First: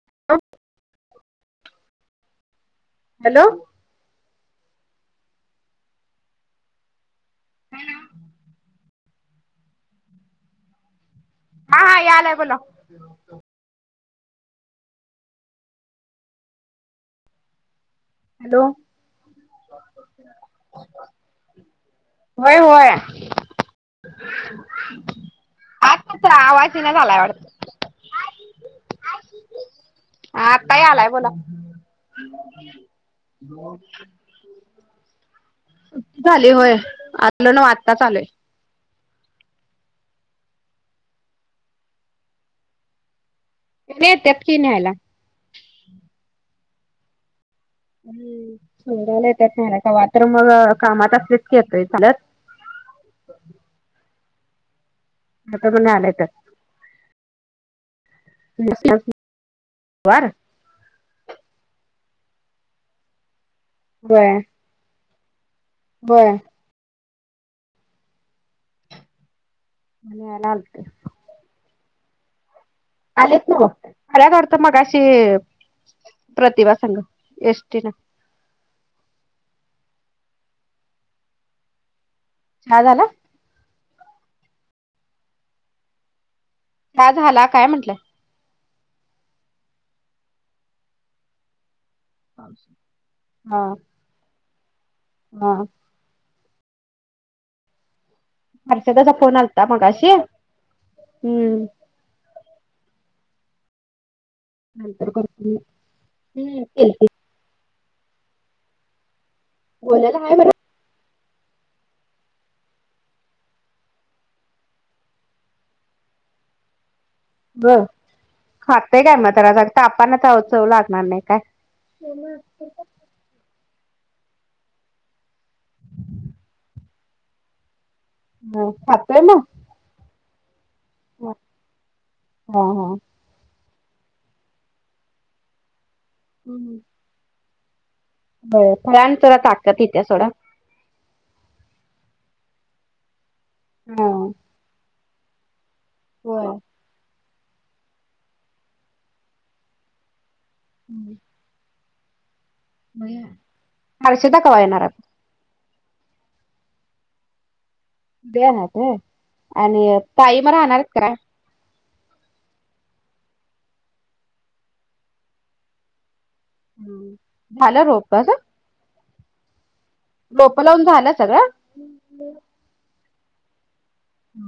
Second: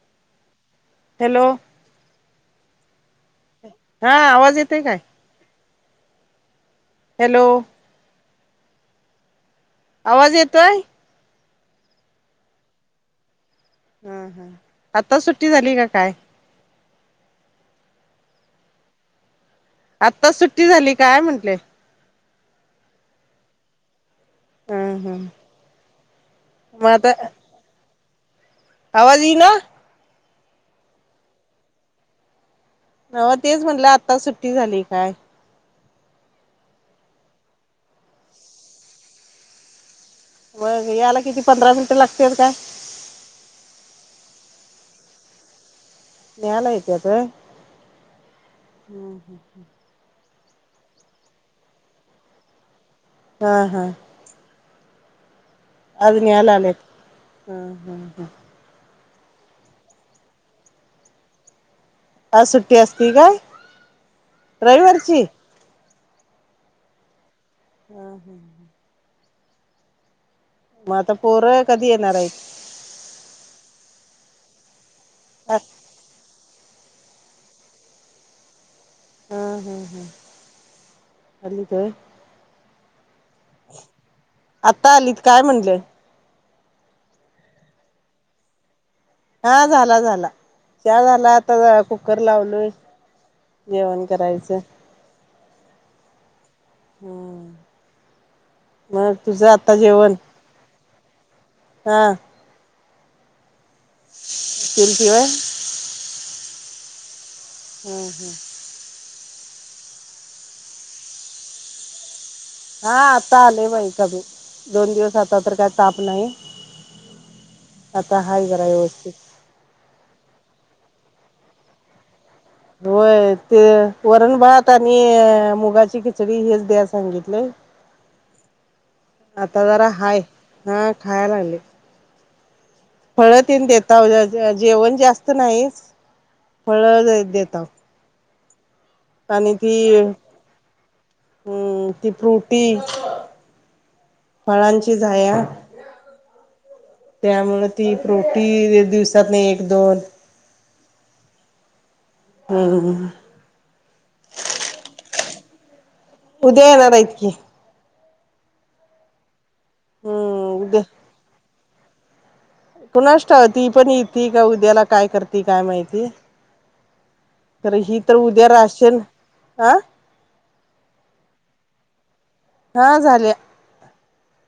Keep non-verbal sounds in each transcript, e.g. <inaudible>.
<unintelligible> Hello. Hello. हा आवाज येतेय काय? हॅलो. <inaudible> आवाज येतोय? हा हा यालायं बोला. <inaudible> हा हा आता सुट्टी झाली का काय? हॅलो. आत्ता सुट्टी झाली काय म्हंटले. होय होय. हम् हम् आज तुमचा आवाज मग येईना आता झालाय वाटतं. आवाज येईना? हा आत्ताही आलाय बोला. हम्म. अ तेच म्हटलं आता सुट्टी झाली काय? झाली होय आपलं पण आत्ताच झालं. मग याला किती पंधरा मिनिटं लागतील काय? हे येत्यात की न्यायला. न्यायला येतात का.. सोडायला येत्यात कवा तर मग कामात असलेच की येतोय झालंत हा हा. नाहीतर मग आज न्यायला आलेय. वर आज सुट्टी असती का? व्हय. रविवारची? होय. हा हा. न्यायला आल ते. मग आता पोरं कधी येणार हाईत? आलेत नव्हं, आल्यात वाडतं मगाशी आहेत प्रतिभा संग, एष्टी नं. हा हम्म हम्म अलितवय. च्या झाला? आत्ता आलीत काय म्हणलं? च्या झाला झाला काय म्हंटलं. हा झाला झाला, च्या झाला आता कुकर लावलोय, जेवण करायचं. हां. हम्म. हर्षदाचा मग फोन तुझं आलता आता मगाशी, हम्म. हां. केल नंतर किवाय करतान, तिनं केलती. हां हां. गोल्याला हाय बरं? हां आता आलय बाई कमी, दोन दिवस आता तर काय ताप नाही बघ. आता हाय जरा खातय व्यवस्थित. काय मग त्याला तापानं चव लागनार नाही काय. होय, ते वरण भात आणि मुगाची खिचडी, हेच द्याय सांगितलय. हम्म भात आता जार हाय, हां खाया लागलय. हा हा. फळं तेन देताव, जेवण जास्त नाही, फळं देताव. फळांन जरा ताकद ईत्या सोडा. हम्म, ती फ्रूटी हां. फळांची झाया होय. त्यामुळं ती फ्रूटी दिवसातनं एक दोन हम्म. हम्म हर्षदा कव्हा येणार आता? उद्या येणार यत की. उद्या येणारेत वय, आणि ताई म हम्म राहणार उद्या यत काय.? कुणास ठाव, ती पण येती का उद्याला काय करती काय माहिती. हम्म. तर झालं ही तर रोपच? उद्या राशन हा रोपं लावून झालं सगळं? हा झाल्या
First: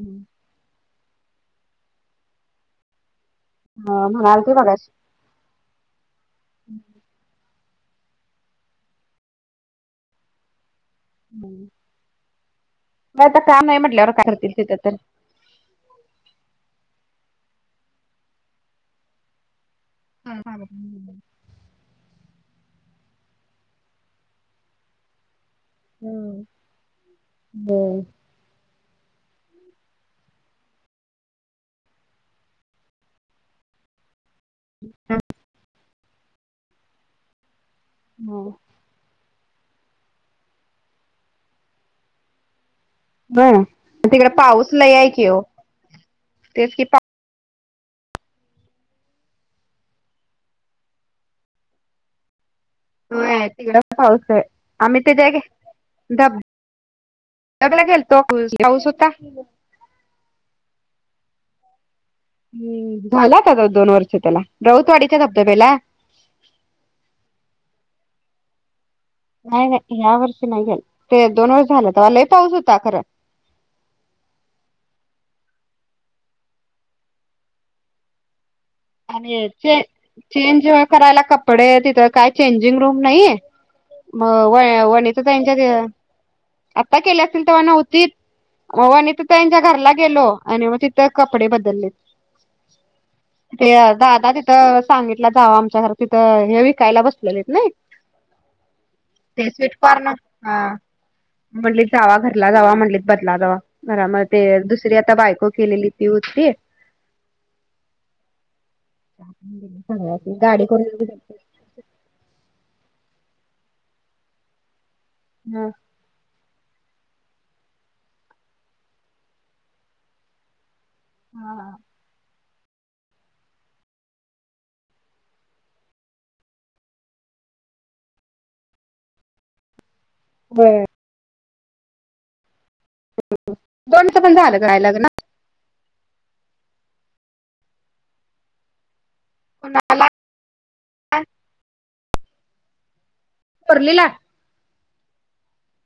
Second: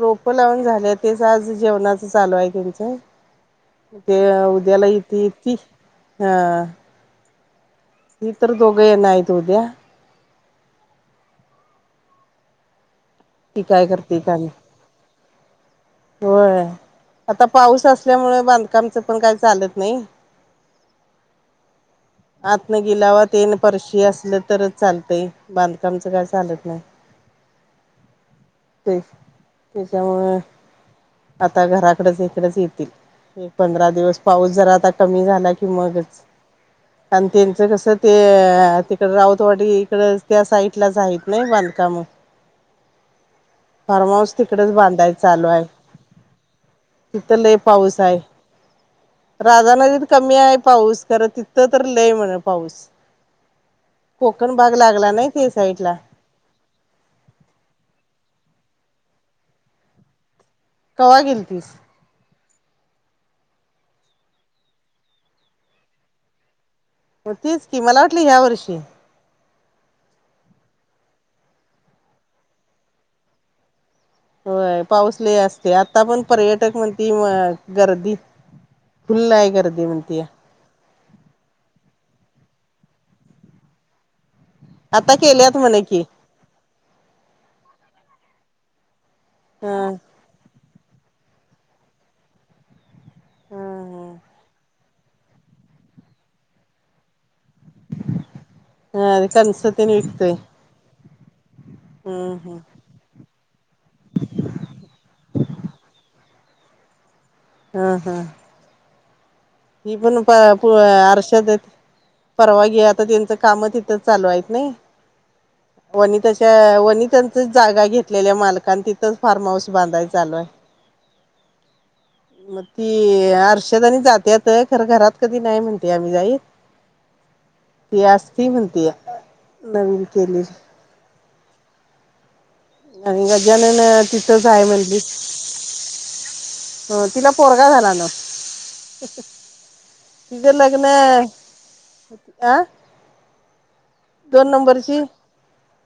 रोपं लावून झाल्यात. तेच आज जेवणाचं चालू आहे त्यांचं हा ती म्हणालती उद्याला मगाशी. येती येती. हा. ती तर दोघं येनाईत उद्या. <unintelligible> काय तर ती काम आहे म्हटल्यावर करते काय करतील माहित तिथं तर. होय आता पाऊस असल्यामुळे बांधकामचं पण काही चालत नाही. काय चालत नाहीये? आतनं गिलावा तेन फरशी असलं तरच चालतय बांध कामचा काय हम्म. चालत नाय ते त्याच्यामुळे आता घराकडच इकडचं येतील आणि एक पंधरा दिवस पाऊस जरा आता कमी झालाय का मगच आणि त्यांचं कसं बर. तेय ती तर राऊतवाडी इकडचं त्या साईटलाच आहेत नाय बांधकामं. होय फार्म तिकडे हाऊस पाऊस तिकडेच लय आहे बांधाय की ओ चालू आहे. तेच की तिथं लई पाऊस आहे राधानगरीत कमी आहे पाऊस खरं ती थं तर लय म्हणे पाऊस. वय तिकडे आहे पाऊस हाय कोकण भाग आम्ही लागला नाही तेजाय गे ते साईडला धब सगळे गेलतो <unintelligible> पाऊस होता. कवा गेलतीस? हम्म झाला काय गं दोन वर्ष त्याला राऊतवाडीच्या धबधब्याला? हा तेच की मला वाटलं ह्या वर्षी. नाय-नाय ह्यावर्षी नाय गेल ते दोन वर्ष झालं तेव्हा लय पाऊस होता खरं. होय पाऊस लय असतोय आता पण पर्यटक म्हणती म गर्दी. फुल्ल आणि आहे चें गर्दी म्हणतीया चेंज करायला कपडे तिथं काय चेंजिंग रूम नाहीये? म वय आता वनिता त्यांच्या केल्यात तेय म्हण की आत्ता केलं असतील तेव्हा नव्हतीत. म व नीतू ताईंच्या हा घरला गेलो आणि म तिथं कपडे बदलले. ते हा दादा तिथं सांगितला जावा आमच्या घर तिथं हे विकायला बसलेललेत नाय <inaudible> ते कणस स्वीट तेन कॉर्न विकतोय हा म्हटले जावा हम्म भरला जावा हम्म म्हंटलेत बदला जावा घरामध्ये दुसरी आता बायको केलेली ती होती. हा हा. <inaudible> मी पण पाया गाडी पोळ्या करून आरशा देत. परवा ग्या आता त्यांचं कामं तिथेच चालू येत नाही. हम्म. वनिताच्या वनितांचा जागा घेतलेली आहे मालकांना तिथंच फार्म हाऊस बांधायचं चालू आहे. <inaudible> हा हा. मग ती अर्षद आणि जात्यात तर खरं घरात कधी नाही म्हणतोय आम्ही जाई ती असतीय म्हणत्या नवीन केली आणि गजानन दोनच पण तिथंच झालं आहे काय म्हणली. लग्न हा तिला पोरगा झाला ना. कोणाला उद्या लग्न आं थोरलीला दोन नंबरची,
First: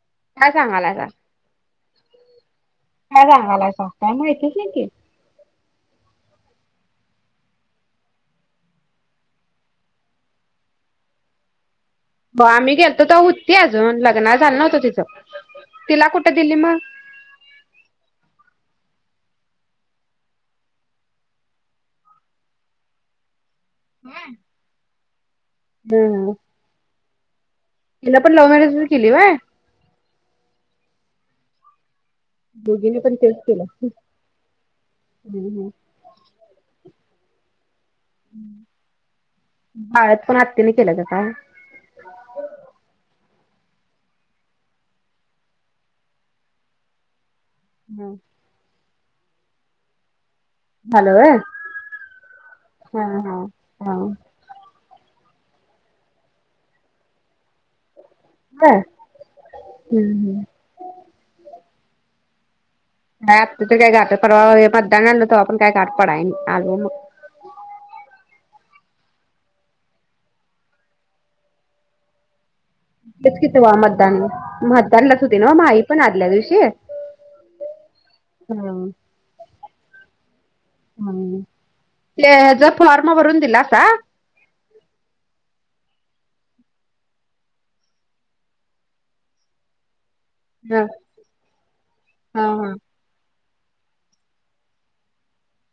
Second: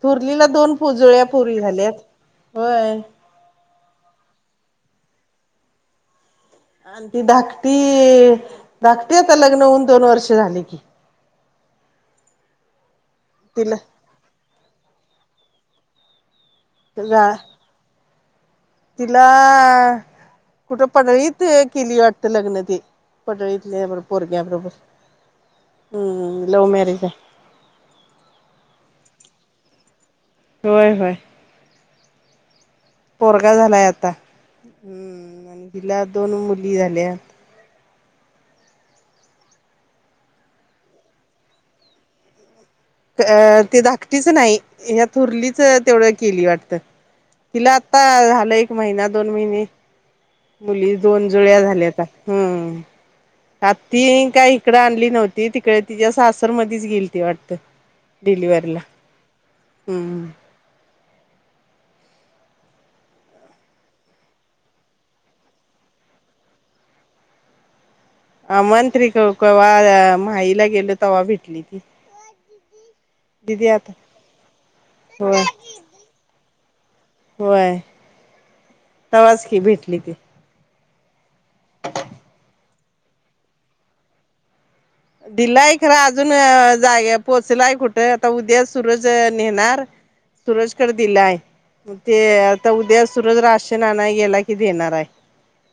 थूरर्लीला काय दोन सांगालायसा पूजुळ्या पुरी झाल्यात, होय. काय सांगालायसा, काय माहितीच नाही की. आणि ती धाकटी, धाकटी आता लग्न हून दोन वर्ष झाली की. ब आम्ही गेलतो तवा होती तिला अजून, लग्न झालं नव्हतं तिचं, तिला कुठं दिली मग? गा तिला, कुठं पडळीत केली वाटतं लग्न ती. पटळीतल्याब पोरग्या बरोबर, हम्म लव मॅरेज हाय. तिला पण लव्ह मॅरेजच किली व्हय. व्हय व्हय. दोघींनी पण तेच पोरगा झालाय आता, हम्म, केलं आणि तिला दोन मुली झाल्या. बाळातपण आत्यीनं केलं का काय? अ ते धाकटीचं नाही, ह्या थोरलीचं तेवढं किली वाटतं. तिला आता झालं एक महिना दोन महिने मुली झालं दोन व्हय जुळ्या झाल्याता, हम्म, हा हा हा आत्ती काही इकडं आणली नव्हती, तिकडं तिच्या सासर मधीच गिलती वाटतं व्हय डिलिवरीला, हम्म. काय आत्ता तर काय गाठ, परवा मतदान आणलं तवा पण काय गाठ पडाय नाही, आलो मग. आमाना तर कवा, माहिला गेलो तव्हा भेटली ती. तेच की दिदी तवा आता मतदान, मतदानलाच होती नवं माहिपण आदल्या दिवशी. व्हय, हम्म तवाच की भेटली ती. हम्म, ते हचा फॉर्म भरून दिलासा? दिलंय खरं अजून जागे पोहोचलाय कुठं, आता उद्या सुरज नेणार हा सूरजकडं दिलाय, ते हा आता हा उद्या सूरज राशन आणाय गेला की देणार हाय.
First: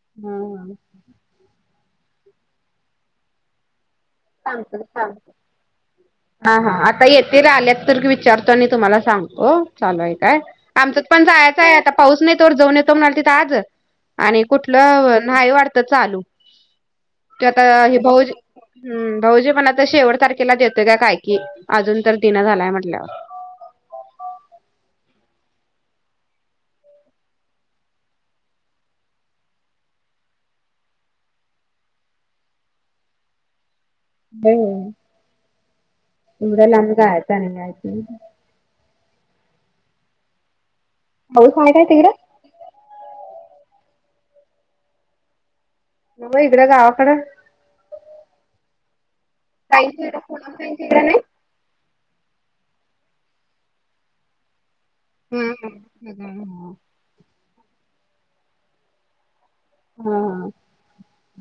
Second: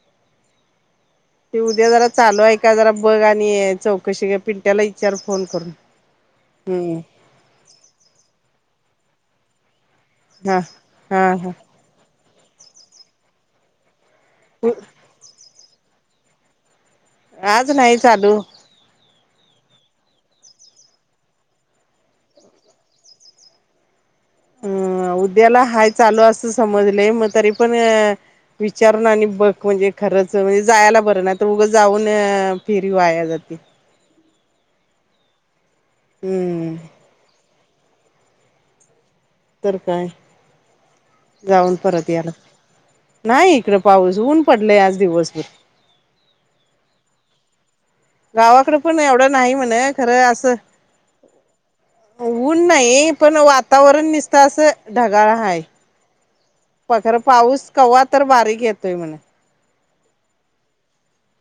<inaudible> ते उद्या जरा चालू आहे का जरा बघ, आणि चौक कशी काय सांगतो पिट्याला सांग विचार फोन करून, हम्म. तेच आल्यात तर विचारतो आणि तुम्हाला सांगतो चालू हाय काय, हा आमच्यात पण हा हा जायाचं हाय आता पाऊस नाही तवर जाऊन येतो म्हणालतीत आज, आणि कुठलं, नाहीय वाटतं चालू. तो आता आज नाही हे भाउ चालू हम्म, भाऊजी मणालतं शेवट तारखेला देतोय का काय कि, अजून तर दिना झालाय म्हटल्यावर. अं उद्याला हाय चालू असं समजलय मग तरी पण विचारून आणि बघ, म्हणजे खरंच म्हणजे जायाला बरं, नाही तर उगं जाऊन फिरी वाया जात्या. होय होय, एवढ्या हम्म लांब जायाचं आणि यायचं तर काय, पाऊस आहे जाऊन काय परत या तिकडं लागतय. नाही इकडं पाऊस, ऊन पडलय आज दिवसभर. म इकडं गावाकडं. गावाकडं पण एवढं नाही म्हणं, ताईंच्या इकडं खरं पूनम असं ताईंच्या इकडं नाही ऊन नाही, पण वातावरण निसतं असं ढगाळ हाय. हम्म हम्म. प खरं पाऊस कवा तर बारीक येतोय म्हणं. हा हा,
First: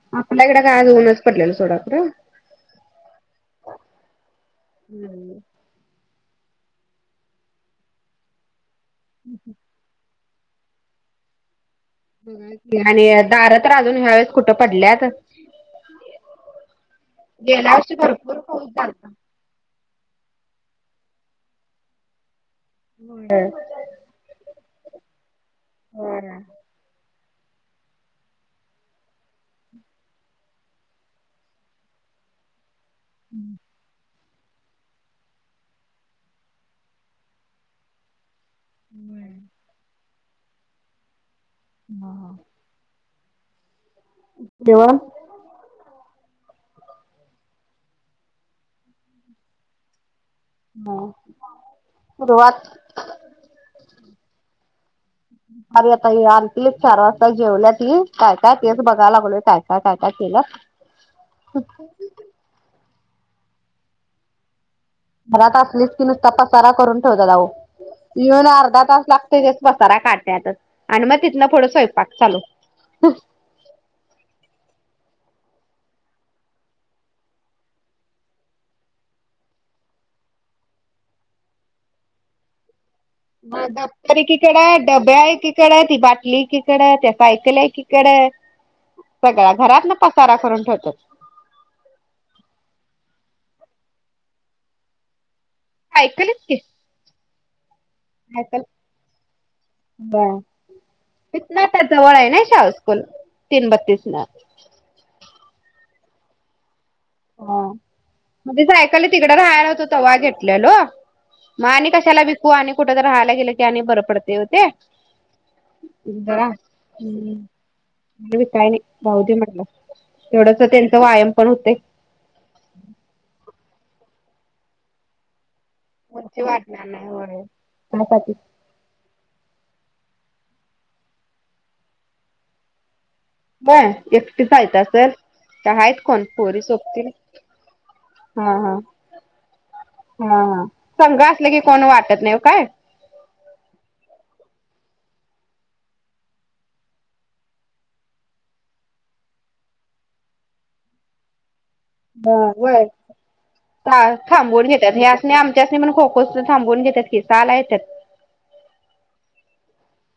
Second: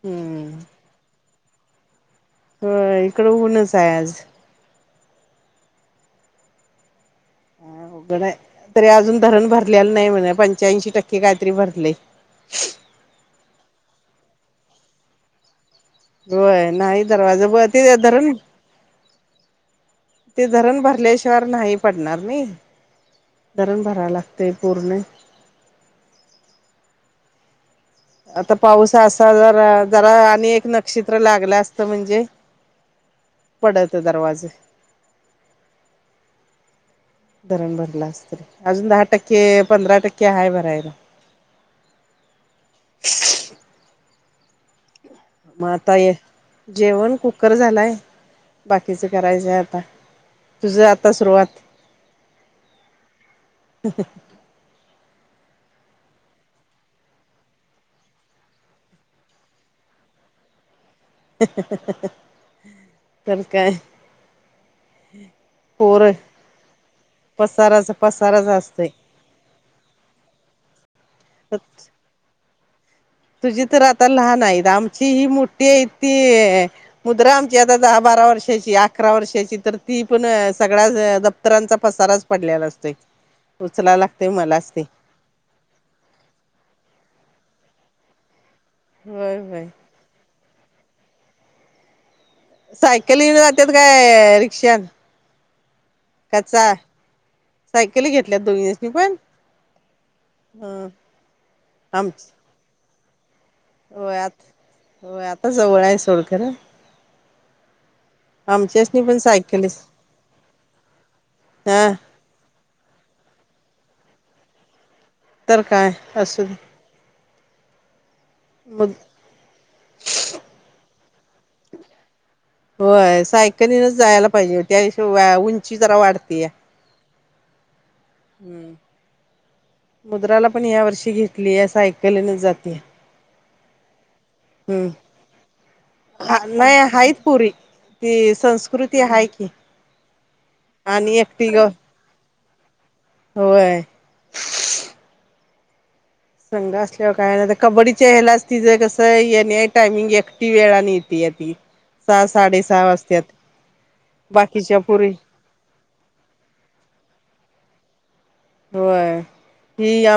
हम्म आपल्याकडं काय आज ऊनच पडलेलं सोडा खरं. होय, इकडं ऊनच हाय आज. <unintelligible> काय अवघड आहे तरी अजून धरण भरल्याल नाही म्हणे पंच्याऐंशी टक्के काहीतरी भरले. <unintelligible> दारा तर अजून हाय कुठं पडल्यात? होय नाही दरवाजा ब गेल्या वर्षी तिथं धरण भरपूर पाऊस झालता. ते धरण भरल्याशिवार नाही पडणार नाही. होय. धरण भराय लागते पूर्ण. होय. आता पाऊस असा जरा जरा आणि एक नक्षत्र लागलं असतं म्हणजे. <inaudible> हम्म. पडत हाय दरवाजे धरण भरलास तरी अजून दहा टक्के पंधरा टक्के हाय भरायला. म हा. बोल मग आता ये जेवण कुकर झालाय. बाकीचं करायचंय आता. तुझा आता सुरुवात. सुरुवात अरे आता ये आरतीले चार वाजता जेवल्या ती काय काय तेच बघायला लागलोय काय काय काय काय केलं. तर काय. घरात असलीच की पोर नुसता पसारा करून ठेवता का हो. पसाराच येऊन पसाराच अर्धा असतय तास लागते तेच पसारा काढयातच आणि मग तिथनं पुढं स्वयंपाक चालू. तुझी तर आता लहान आहेत आमची ही मोठी आहे ती मुद्रा आमची आता दहा बारा वर्षाची अकरा वर्षाची तर ती पण सगळ्या दप्तरांचा पसाराच पडलेला असतोय. म उचला दफ्तरी लागतय किकडे मलाच ते डब्या आहे किक कडे आहे ती बाटली तिकडे त्या सायकल एकीकडे आहे होय सगळ्या होय घरात न पसारा करून ठेवतात. सायकल ही जात्यात काय रिक्षा? सायकलच की. सायकल घेतल्यात दोघीस ने पण? ह होय इथनं तर जवळ आहे आमच नाय शाळा स्कूल तीन होय बत्तीसनं. आता होय आता जवळ आहे सोडखरा. हा. म ते आमच्यासनी सायकल पण तिकडं राहायला सायकलीच होतो तेव्हा घेतलेलो मग हा आणि कशाला वि कू आणि कुठं तर राहायला गेलं की आणि बरं पडते हो ते. तर काय असू जरा दे. हम्म बघू काय नाय जाऊ दे म्हटलं. तेवढच त्यांचा व्यायाम पण होते. होय सायकलीनच जायला पाहिजे त्याशी वाय उंची जरा वाढतेय. <unintelligible> हम्म मुद्राला पण या वर्षी घेतली सायकलीने जाते. होय एकटीच जायचं हम्म. असत्यात काय आहेत कोण हा पोरी नाही सोपतीले आहेत पोरी ती हा हा. संस्कृती आहे की हां हां, आणि संग एकटी असलं की ग कोण वाटत नाही ओ काय. होय. संघ असल्यावर काय ना, आता कबड्डीच्या हलाच तिचं कसं येणे टायमिंग एकटी येळानं येत्या ती. सहा हां साडेसहा होय, वाजत्यात थांबवून बाकीच्या घेत्यात, पोरी ह्यासनी आम च्यास्नी पण खो-खो थांबवून घेत्यात की, साला येत्यात. होय, हि या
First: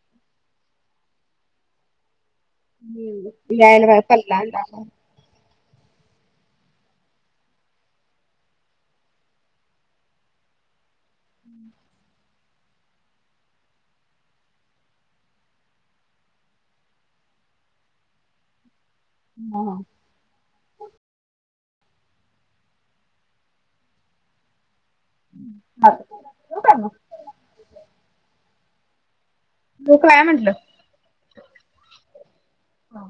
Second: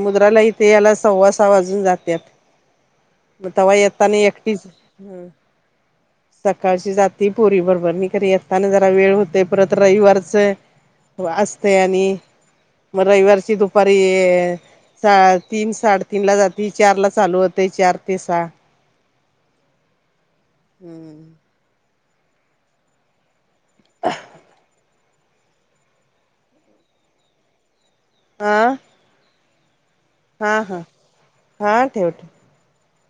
मुद्राला इथं याला सव्वा सा वाजून जात्यात. <unintelligible> होय. सकाळची जाती पोरी बरोबरनी, खरं येताना जरा वेळ होतय, परत रविवारचं हो असतय आणि, मग रविवारची दुपारी सा- तीन साडेतीनला जाती, चारला चालू होतय, चार ते सा. हां हां. हम्म. चालतंय मग, ठिऊ काय. आं ठिऊ काय म हां हां, हा ठेव ठे हा.